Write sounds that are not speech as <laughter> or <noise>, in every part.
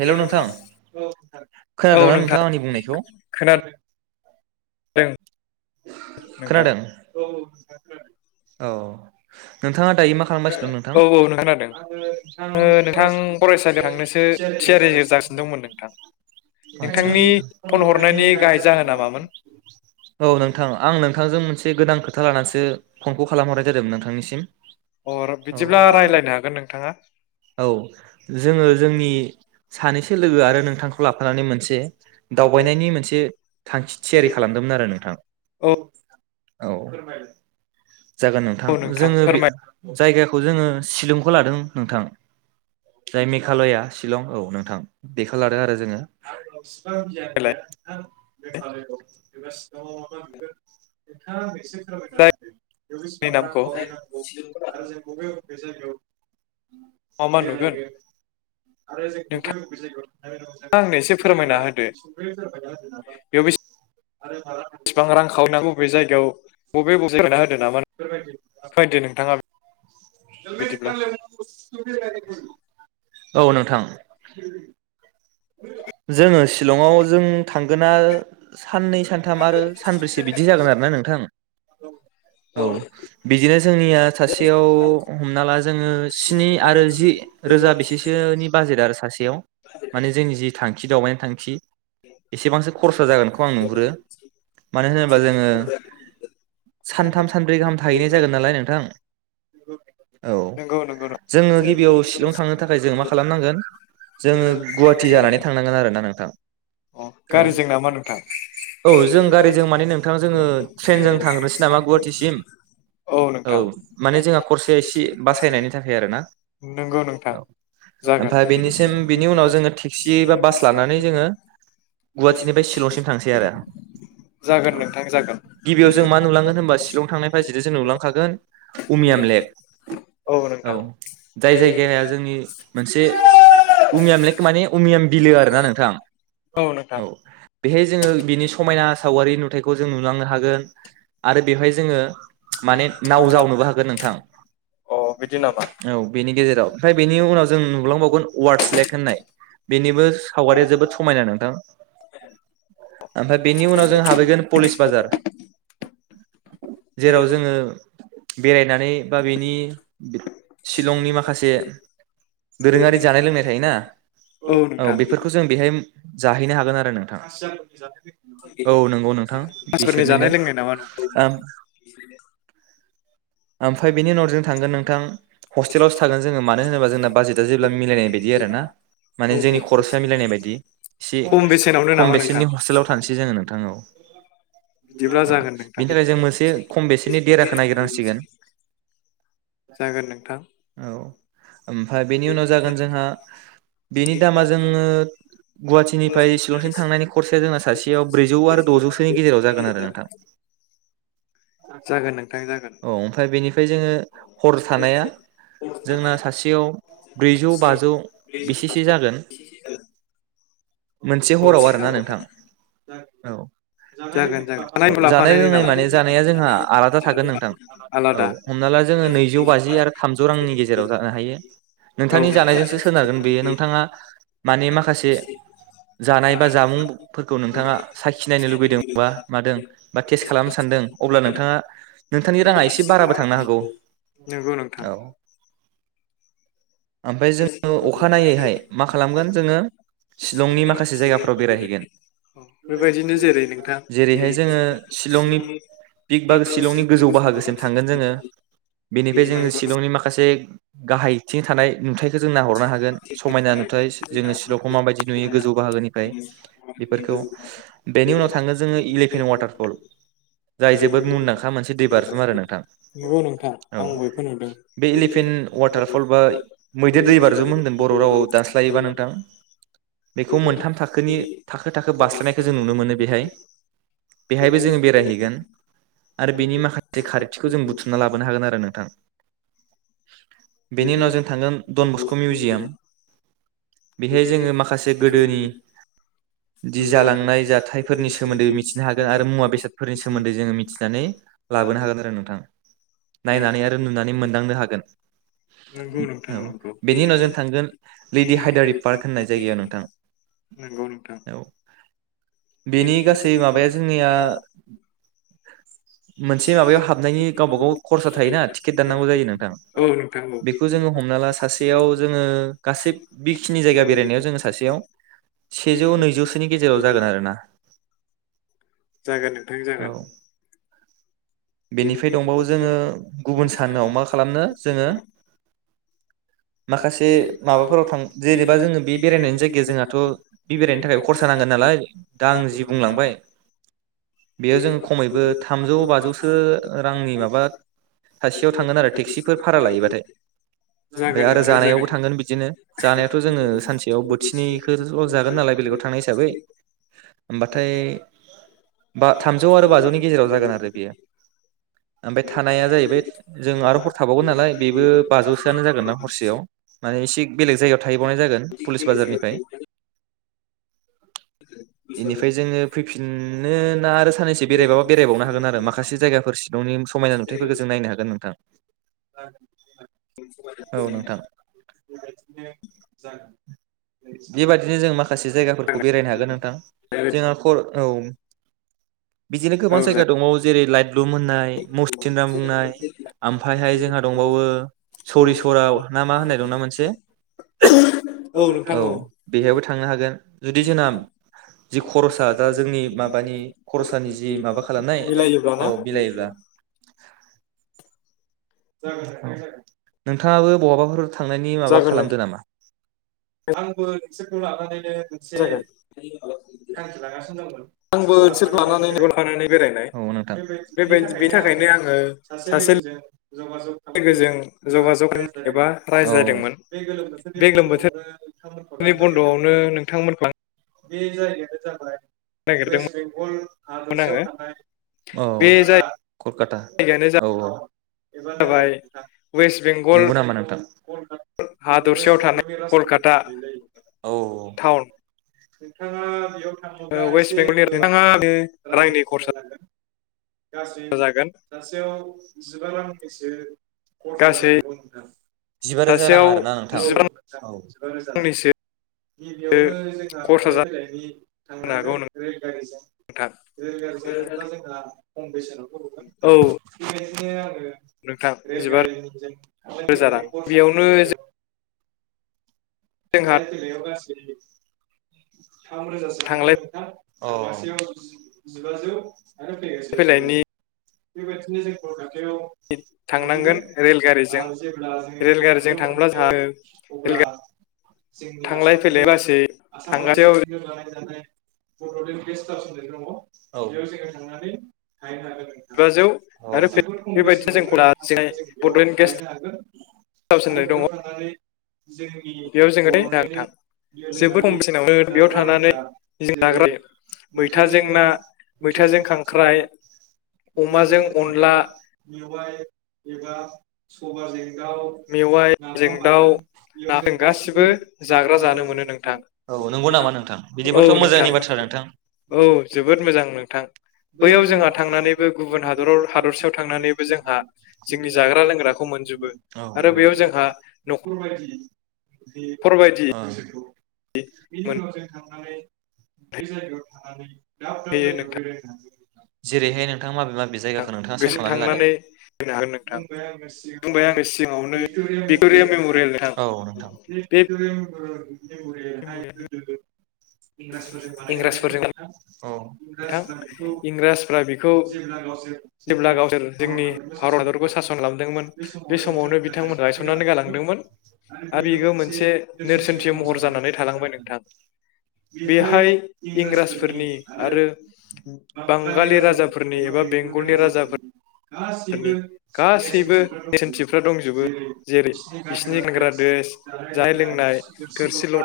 Hello नोंथां, औ खोनादोंना नोंथां नोंथाङा आंनि बुंनायखौ? दों खोनादों? औ औ औ नोंथाङा दायो मा खालामगासिनो दं नोंथां? औ औ नों खोनादों आङो दा ओ नोंथां फरायसालिआव फरायसालियाव थांनो थांनोसो थियारि जागासिनो दं दंमोन नोंथां आदच्चा नोंथांनि फन हरनायनि गाहाय जाहोना मामोन? औ नोंथां आं नोंथांजों मोनसे गोदान खोथा लानानैसो फनखौ खालामहरनाय जादोंमोन नोंथांनिसिम? औ अ बिदिब्ला रायज्लायनो हागोन नोंथाङा औ जोङो जोंनि सानैसो लोगो आरो नोंथांखौ लाफानानै मोनसे दावबायनायनि मोनसे थांखि थियारि खालामदोंमोन आरो नों औ औ जागोन नोंथां औ जोङो बि फोरमायलाय जायगाखौ जोङो शिलंखौ लादों नोंथां जाय मेघालया शिलं औ नोंथां बेखौ लादों आरो जोङो होद गियान गैया <unintelligible> मेघालया खौ बेबास माबा माबा नुगोन नोंथाङा बेसिम फोरमायना होदो जायगानि दे बेयाव बेसेबां नामखौ रांखावरि नांगौ आरो जों बबे बबे जायगायाव मा मा नुगोन बेरायगोन आरो जों बबे नोंथाङा बबे जायगायाव आंनो एसे फोरमायना होदो थां <unintelligible> आरो माला थिबां रां खावयै नांगौ बबे जायगायाव बब बबे बबे <unintelligible> फोरमायदो फोरमायदो नोंथाङा बिदिब्ला नोंथां <unintelligible> औ नोंथां जोङो सिलंआव जों थांगोना साननै सानथाम आरो सानब्रैसो बिदि जागोन आरो ना नोंथां। गावनो औ बिदिनो जोंनिया सासेयाव हमना ला जोङो स्नि आरो जि रोजा बेसेसोनि बाजेट आरो सासेयाव जोंनि जि थांखि द दावबायनाय थांखि एसेबांसो खरसा जागोनखौ आं नुहुरो मानो होनोब्ला जोङो सानथाम सानब्रै गाहाम थाहैनाय जागोन नालाय नोंथां। उम औ नंगौ नंगौ जोङो गिबियाव शिलं थांनो थाखाय जों मा खालामनांगोन जोङो गुवाहाटि जानानै थांनांगोन आरोना नोंथां। अ गारिजों नामा नोंथां औ औ जों गारिजों माने नोंथां जोङो ट्रेनजों थांग्रोसै नामा गुवाहाटिसिम औ माने जोंहा खरसाया एसे बासायनायनि थाखाय आरोना नंगौ नोंथां औ ओमफ्राय जागोन बेनिसिम बेनि उनाव जोङो फिए बा बास लानानै जोङो गुवाहाटिनिफ्राय सिलंसिम थांसै आरो जागोन औ नोंथां जागोन गिबियाव जों मा नुलांगोन होनबा सिलं थांनायजों नुलांखागोन उमियाम लेक। औ जाय जायगाया जोंनि मोनसे उमियाम लेक थु माने उमियम बिलो आरोना नोंथां। औ बेहाय जोङो बिनि समायना सावगारि नुथाइखौ जों नुलांनो हागोन आरो बेवहाय जोङो माने नाव जावनोबो हागोन नोंथां अ बिदि नामा औ बेनि गेजेराव ओमफ्राय बेनि उनाव जों नुलांबावगोन वार्डस लेक होननाय। बेनिबो सावगारिया जोबोद समायना नों दा आमफ्राय बेनि उनाव जों हाबहैगोन पलिस बाजार जेराव जोङो बेरायनानै बा बेनि सिलंनि माखासे दोरोङारि जानाय लोंनाय थायोना। औ बेफोरखौ जों बेहाय जाहैनो हागोन आरो नोंथां। औ नंगौ नोंथां <unintelligible> जानाय बिसोरनिनो लोंनाय नामा नोंथां? आमफ्राय बेनि उनाव जों थांगोन नोंथां हस्टेलावसो थागोन जोङो मानो होनोबा जोंना बाजेटआ जेब्ला मिलायनाय बायदि आरोना। माने जोंनि खरसा मिलायनाय बायदि एसे खम बेसेनावनो नामा खम नोंथां बेसेननि हस्टेलाव थानोसै जोङो नोंथां औ। <inaudible> बिदिब्ला जागोन नोंथां बेनि थाखाय जों मोनसे खम बेसेननि देराखौ नागिरनांसिगोन जागोन नोंथां औ आमफ्राय बेनि उनाव जागोन जोंहा बिनि दामा जोङो गुवाहाटिनिफ्राय सिलंसिम थांनायनि खरसाया जोंना सासेयाव ब्रैजौ आरो दजौ सोनि गेजेराव जागोन आरो नोंथां जागोन नोंथां जागोन औ आमफ्राय बेनिफ्राय जोङो हर थानाया जोंना सासेयाव ब्रैजौ बाजौ। से जागोन। मोनसे हराव आरोना जागोन नोंथां। औ। जागोन खानाय जानाय लाफानायनि लोंनाय नामा माने जानाया जोंहा आलादा थागोन नोंथां औ आलादा हमना ला जोङो नैजौ बाजि आरो थामजौ रांनि गेजेराव जानो हायो औ नोंथांनि नोंथां जानायजोंसो सोनारगोन। नोंथाङा माने माखासे जानाय बा जामुंफोरखौ नोंथाङा साखिनाय बा मादों बा टेस्ट खालामनो सानदों अब्ला नोंथाङा नोंथांनि राङा एसे बाराबो थांनो हागौ नंगौ नोंथां औ। आमफ्राय जोङो अखा नायैहाय मा खालामगोन जोङो सिलंनि माखासे जायगाफ्राव बेरायहैगोन बेबायदिनो जेरै नोंथां जेरैहाय जोङो सिलंनि पिख बा सिलंनि गोजौ बाहागोसिम थांगोन जोङो बेनिफ्राय जोङो सिलंनि माखासे गाहायथिं थानाय नुथाइ खौ जों नइहरनो हागोन। समायना नुथाइ जोङो शिलंखौ माबायदि नुयो गोजौ बाहागोनिफ्राय बेफोरखौ बेनि उनाव थाङो जोङो इलेभेन वाटारफल जाय जोबोद मुंदांखा मोनसे दै बाज्रुम आरो नोंथां नंगौ नोंथां औ आं बयखौ नुदों बे इलेभेन वाटारफल बा मै जे दै बाज्रुम होनदों। बर' रावआव दानास्लायोबा नोंथां बेखौ मोनथाम थाखोनि थाखो थाखो बारास्लायनायखौ जों नुनो मोनो बेहाय बेहायबो जोङो बेरायहैगोन आरो बेनि माखासे खारथिखौ जों बुथुमना लाबोनो हागोन आरो नोंथां। बेनि उनाव जों थांगोन डन बस्क मिउजियाम बेहाय जोङो माखासे गोदोनि दि जालांनाय जाथायफोरनि सोमोन्दै मिथिनो हागोन आरो मुवा बेसादफोरनि सोमोन्दै जोङो मिथिनानै लाबोनो हागोन आरो नोंथां नायनानै आरो नुनानै मोनदांनो हागोन नंगौ नोंथां औ नंगौ। बेनि उनाव जों थांगोन लेडि हायदारि जायो पार्क होननाय जायगायाव नोंथां नामा नोंगौ नोंथां औ बेनि गासै माबाया जोंनिया मोनसे माबायाव हाबनायनि गावबागाव खरसा थायोना टिकेट दाननांगौ जायो नोंथां औ नोंथां औ बेखौ जोङो हमना ला सासेयाव जोङो गासै बेखिनि जायगा बेरायनायाव जोङो सासेयाव सेजौ नैजौसोनि गेजेराव जागोन आरोना जागोन नोंथां औ जागोन बेनिफ्राय दंबावो जोङो गुबुन सानाव मा खालामनो जोङो माखासे माबाफोराव थां जेनेबा जोङो बे बेरायनायनि जायगाया जोंहाथ बे बेरायनो थाखाय खरसा नांगोन नालाय दा आं जि बुंलांबाय बेयाव जों खमैबो थामजौ बाजौ ओ रांनि माासे थोन तेक्सिफोर भारा लायोबाथाय जागोन आरो नोंथां जानायावबो जागोन थांगोन बिदिनो जानायाथ जोङो सानसेयाव औ बोथिनैखौल जागोन नालाय बेलेगाव थांनाय हिसाबै होमबाथाय बा थामजौ आरो बाजौनि गेजेराव जागोन आरो बियो ओमफ्राय थानाया जाहैबाय जों आरो हर थाबावगोन नालाय बेबो बाजौसोआनो जागोन ना हरसे सेयाव माने सि बेलेग जायगायाव थाहैबावनाय जागोन पुलिस बाजारनिफ्राय बेनिफ्राय जोङो फैफिन नों आरो सानैसो बेरायबाबा बेरायबावनो हागोन आरो मा जायगाफोर सिलंनि समायना नुथायफोरखौ जों नायनो हागोन नोथां औ नोंथां <unintelligible> बेबायदिनो जों मा माखासे जायगाफोरखौ बेरायनो हागोन नोंथां जोंना औ बिदिनो गोबां जायगा जागोन दङ। जेरै लाइटलु मोननाय मुसथिना मुंनाय आमफायहाय जोंहा दंबावो सरि सराव ना मा होननाय दंना मोनसे औ बेहायबो थांनो हागोन जुदि जोंना जि खरसा दा जोंनि माबानि खरसानि जि जि माबा खालामनाय मिलायोब्ला ना औ बिलायोब्ला <unintelligible> नोंथाङाबो बहाबाफोर थांनायनि माबा जागोन खालामदो नोंथां नामा? आंबो नोंसोरखौ लानानै से मोनसे जागोन थांखि लागासिन दंमोन आंबो नोंसोरखौ ओनसोलखौ लाफानानै लानानै बेरायनाय लाफानानै बेरायनाय औ नोंथां बेनि थाखायनो आङो सासे लोगोजों लोगोजों जगाजग एबा औ रायज्लायदोंमोन बे गोलोम बोथोरनि बन्द'आवनो नोंथांमोनखौ लां बे जायगायानो जाबाय वेस्ट नागिरदोंमोन बेंगल हादरसायाव आङो थानाय औ बे कलकाता कलकाता जायगायानो औ जाबाय औ। वेस्ट बेंगल नोंगौ नामा नोंथांं हादरसायाव थानाय कलकाता औ। टाउन नोंथाङा बियाव थाङोब्ला वेस्ट एसे बेंगलनि नोंथाङा बे गोबाङैनो रांनि रायनो खरसा जागोन। गासै जागोन सासेयाव <unintelligible> खरसा जानो गासै हागौ नोंथां जिबा रोजा रां सासेयाव आरो ना नोंथां जिबा औ जिबा रोजा रां रांनिसो गिबियावनो जोंहा खरसा थांलाय फैलायनि जानो हागौ थांनांगोन रेलगारिजों नोंथां रेलगारिजों थांब्ला जोंहा खम बेसनाव औ। बे आरो नोंथां जिबा रेलगारि जों थांलाय रोजा रां फैलायनि खरसा बेयावनो <unintelligible> जोंहा थांलाय फैलायाव गास <unintelligible> थाम रोजासो थांगोन थांलाय नोंथां। औ थांगासेआव जिबा जौ आरो फैगासेआव जिबा जौ। फैलायनि बेबादिनो जों कलका ताआव थांनांगोन मोनहैगोन रेलगारिजों आरो जेब्ला जोङो रेलगारिजों कलकातायाव थांब्ला जोंहा मोनहैयो अब्ला रेलगारि जोंनि थांलाय फैलाय आसामजोंनो गासै आसाम हादरजों थांगासेयाव <unintelligible> जानाय जानाय बड'लेन्ड गेस्ट हाउस होननाय दङ औ बेयाव जोङो थांनानै थाहैनो हागोन। बाजौ। जोबोद खम बेसेनावनो थांनानै जों बेवहाय बड'लेण्ड गेस्ट थाहैनो हागोन हाउस होननाय दङ बेयाव जोङो नोंथां आरो जोबोद खम बेसेनावनो थानानै जों जाग्रा बेयाव मैथाजों ना मैथाजों खांख्राइ थांनानै अनला मेवआइ एबा <unintelligible> सगाजें औ मेवाइजों दाउ नाजों गासिबो जाग्रा जानो मोनो नोंथां नंगौ नामा नोंथां औ बिदिबाथ' नोंथां मोजांनि बाथ्रा नोंथां। औ जोबोद मोजां नोंथां दरसेयाव थांनानैबो जोंहा जोंनि जाग्रा लोंग्राखौ मोनजोबो। आरो बेयाव जोंहा औ न'खर बायदि अ माने बे जायगायाव थानानै दाब दाब मोनहैयो जायगायाव नोंथां बेरायनो मोनो जेरैहाय नोंथाङा माबे माबे नोंथाङा से गोसो खालामना लादो थांनानै होनो हागोन नोंथां बुंबाय आङो बुंबाय सिङावनो आङो सिगाङावनो भिक्ट'रिया मेमरियेल नोंथां औ नोंथां बे भिक्ट'रिया मेमरियावनो जों बेवहाय मेम'रियेल गोदो गोदो इंराजफोरजों बानाय जानायल' इंराजफोरजों नोंथां। औ नोंथां इंराजफ्रा बेखौ जेब्ला गावसोर जोंनि भारत हादरखौ सासन खालामदोंमोन बे समावनो बिथांमोनहा गायसननानै गालांदोंमोन आरो बिबो मोनसे नेरसोनथि महर जानानै थालांबाय नोंथां बेहाय इंराजफोरनि आरो बांगालि राजाफोरनि एबा बेंग बे राजाफोरनि गासैबो नेरसोनथिफ्रा दंजोबो जेरै बिसिनि गानग्रा द्रेस जानायाय लोंनाय थोरसि लथा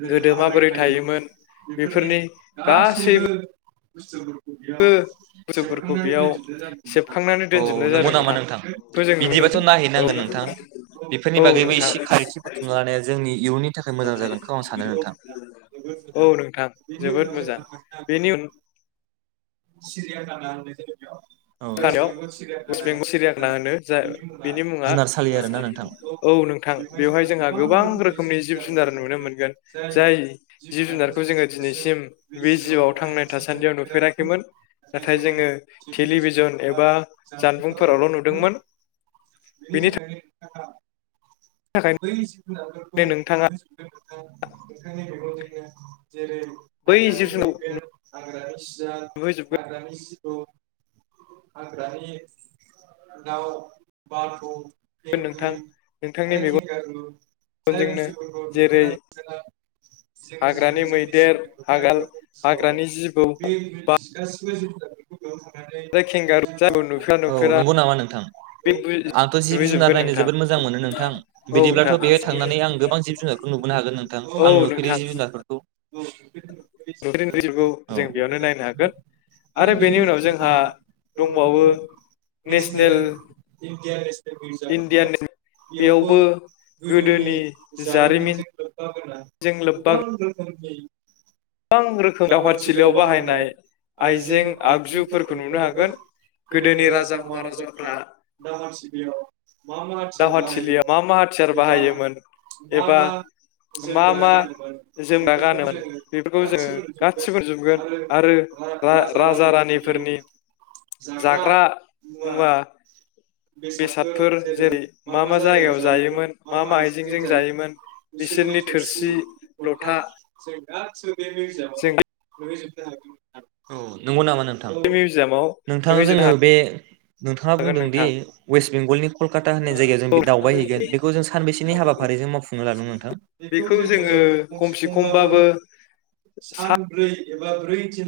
गोदो माबोरै थायोमोन बेफोरनि गासैबो बुसथुफोर थ' बेयाव बुस्थुफोरखौ सेबखांनानै बेयाव दोन्थुमना जादों सेबखांनानै अ दोनजोबनाय नंगौ जादों नामा नोंथां बेखौ जों नुनो बिदिबाथ' मोनदों नायहैनांगोन औ नोंथां बेफोरनि औ बागैबो नोंथां एसे खारिथि बुथुमना लानाया जोंनि इयुननि थाखाय मोजां जागोनखौ आं सानो नोंथां। औ नोंथां जोबोद मोजां बेनि उन सिरिया गानानै दङ बेयाव। थानाव वेस्ट बेंगल सिरियाखौ लानानो जा बेनि मुङा जुनारसालि आरोना नोंथां औ नोंथां बेवहाय जोंहा गोबां रोखोमनि जिब जुनार नुनो मोनगोन जाय जिब जुनारखौ जोङो दिनैसिम बे जिउआव थांना थासान्दियाव नुफेराखैमोन। नाथाय जोङो टेलिभि जन एबा जानबुंफोरावल' नुदोंमोननि बेनि थाखाय <unintelligible> बै जुनारफोरखौ <unintelligible> नोंथाङा नोंथांनि मेगजों <unintelligible> जेरै बै जिब हाग्रानि जुनारखौ मैदेर आरोस जा नुहैजोबगोन हाग्रानि जिबौ हाग्रानि दाउ बाथ' नोंथां पेंगुन नोंथांनि आरो मेगन खेंगारु जाय जोंनो बुस्थुफोरखौ जेरै नुफेरा हाग्रानि मैदेर हागाल <unintelligible> जिउआव हाग्रानि जिबौ बे गासिबो जिउ आरो खेंगारु जायखौ नुफेरा औ नुफेरा नंगौ नामा नोंथां बे आंथ' जिब जुनार नुहैजोबगोन नायनो नोंथां जोबोद मोजां मोनो नोंथां औ बिदिब्लाथ' नोंथां बेहाय थांनानै आं गोबां जिब जुनारखौ नुबोनो हागोन नोंथां औ आं नुफेरो नोंथां जिब जुनारफोरखौ। <unintelligible> नुफेरै नुफेरै जिबखौ जों बेयावनो नायनो हागोन। आरो बेनि उनाव जोंहा दंबावो नेसनेल इन्डिया नेसनेल रिर्चाप होननाय इण्डियान बेयावबो गोदोनि जारिमिनजों लोब्बा गोनां लोब्बा गोबां रोखोम <unintelligible> गोबां रोखोम दावहादथिलियाव बाहायनाय आइजें आगजुफोरखौ नुनो हागोन गोदोनि राजा महाराजाफ्रा दा मानसि औ दावहाथिलियाव मा मा हाथियार बाहायोमोन एबा मा मा जोमग्रा गानोमोन बेफोरखौ जोङो गासिबो नुजोबगोन आरो रा राजा रानिफोरनि जाग्रा मुवा बेसादफोर जेरै मा मा जायगायाव जायोमोन मा मा आइजेंजों जायोमोन बिसोरनि थोरसि लथा बे मिउजियामाव जों बे नुहैजोब औ नंगौ नामा नों नोंथां मिउजियामाव नोंथां नुहैजोबनो जोङो बे नोंथाङा हागोन बुंदों दि नोंथां वेस्ट बेंगलनि कलकाता होननाय जायगायाव जों बे औ दावबाय हैगोन बेखौ जों सानबेसेनि हाबाफारिजों मावफुंनो लादों नोंथां? बेखौ जों जोङो खमसे खमसेखम बाबो खमबाबो सानब्रै एबा ओरै <unintelligible>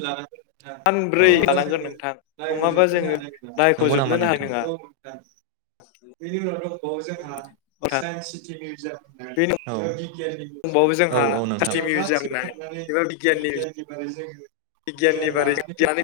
सानब्रै नङाबा लानांगोन जोङो नोंथां नङाबा नायबुजोबनोनो जोङो हानाय नङा नंगौ नामा नायख'जोबनोनो हानाय नोंथा औ नङा नोंथां बेनि उनाव दंबावो जोंहा नोंथां साइन्स सिटिनि जों बेनि औ दंबावो जोंहा औ साइन्स मिउजियाम होननाय औ नोंथां बिगाननि बारै <unintelligible>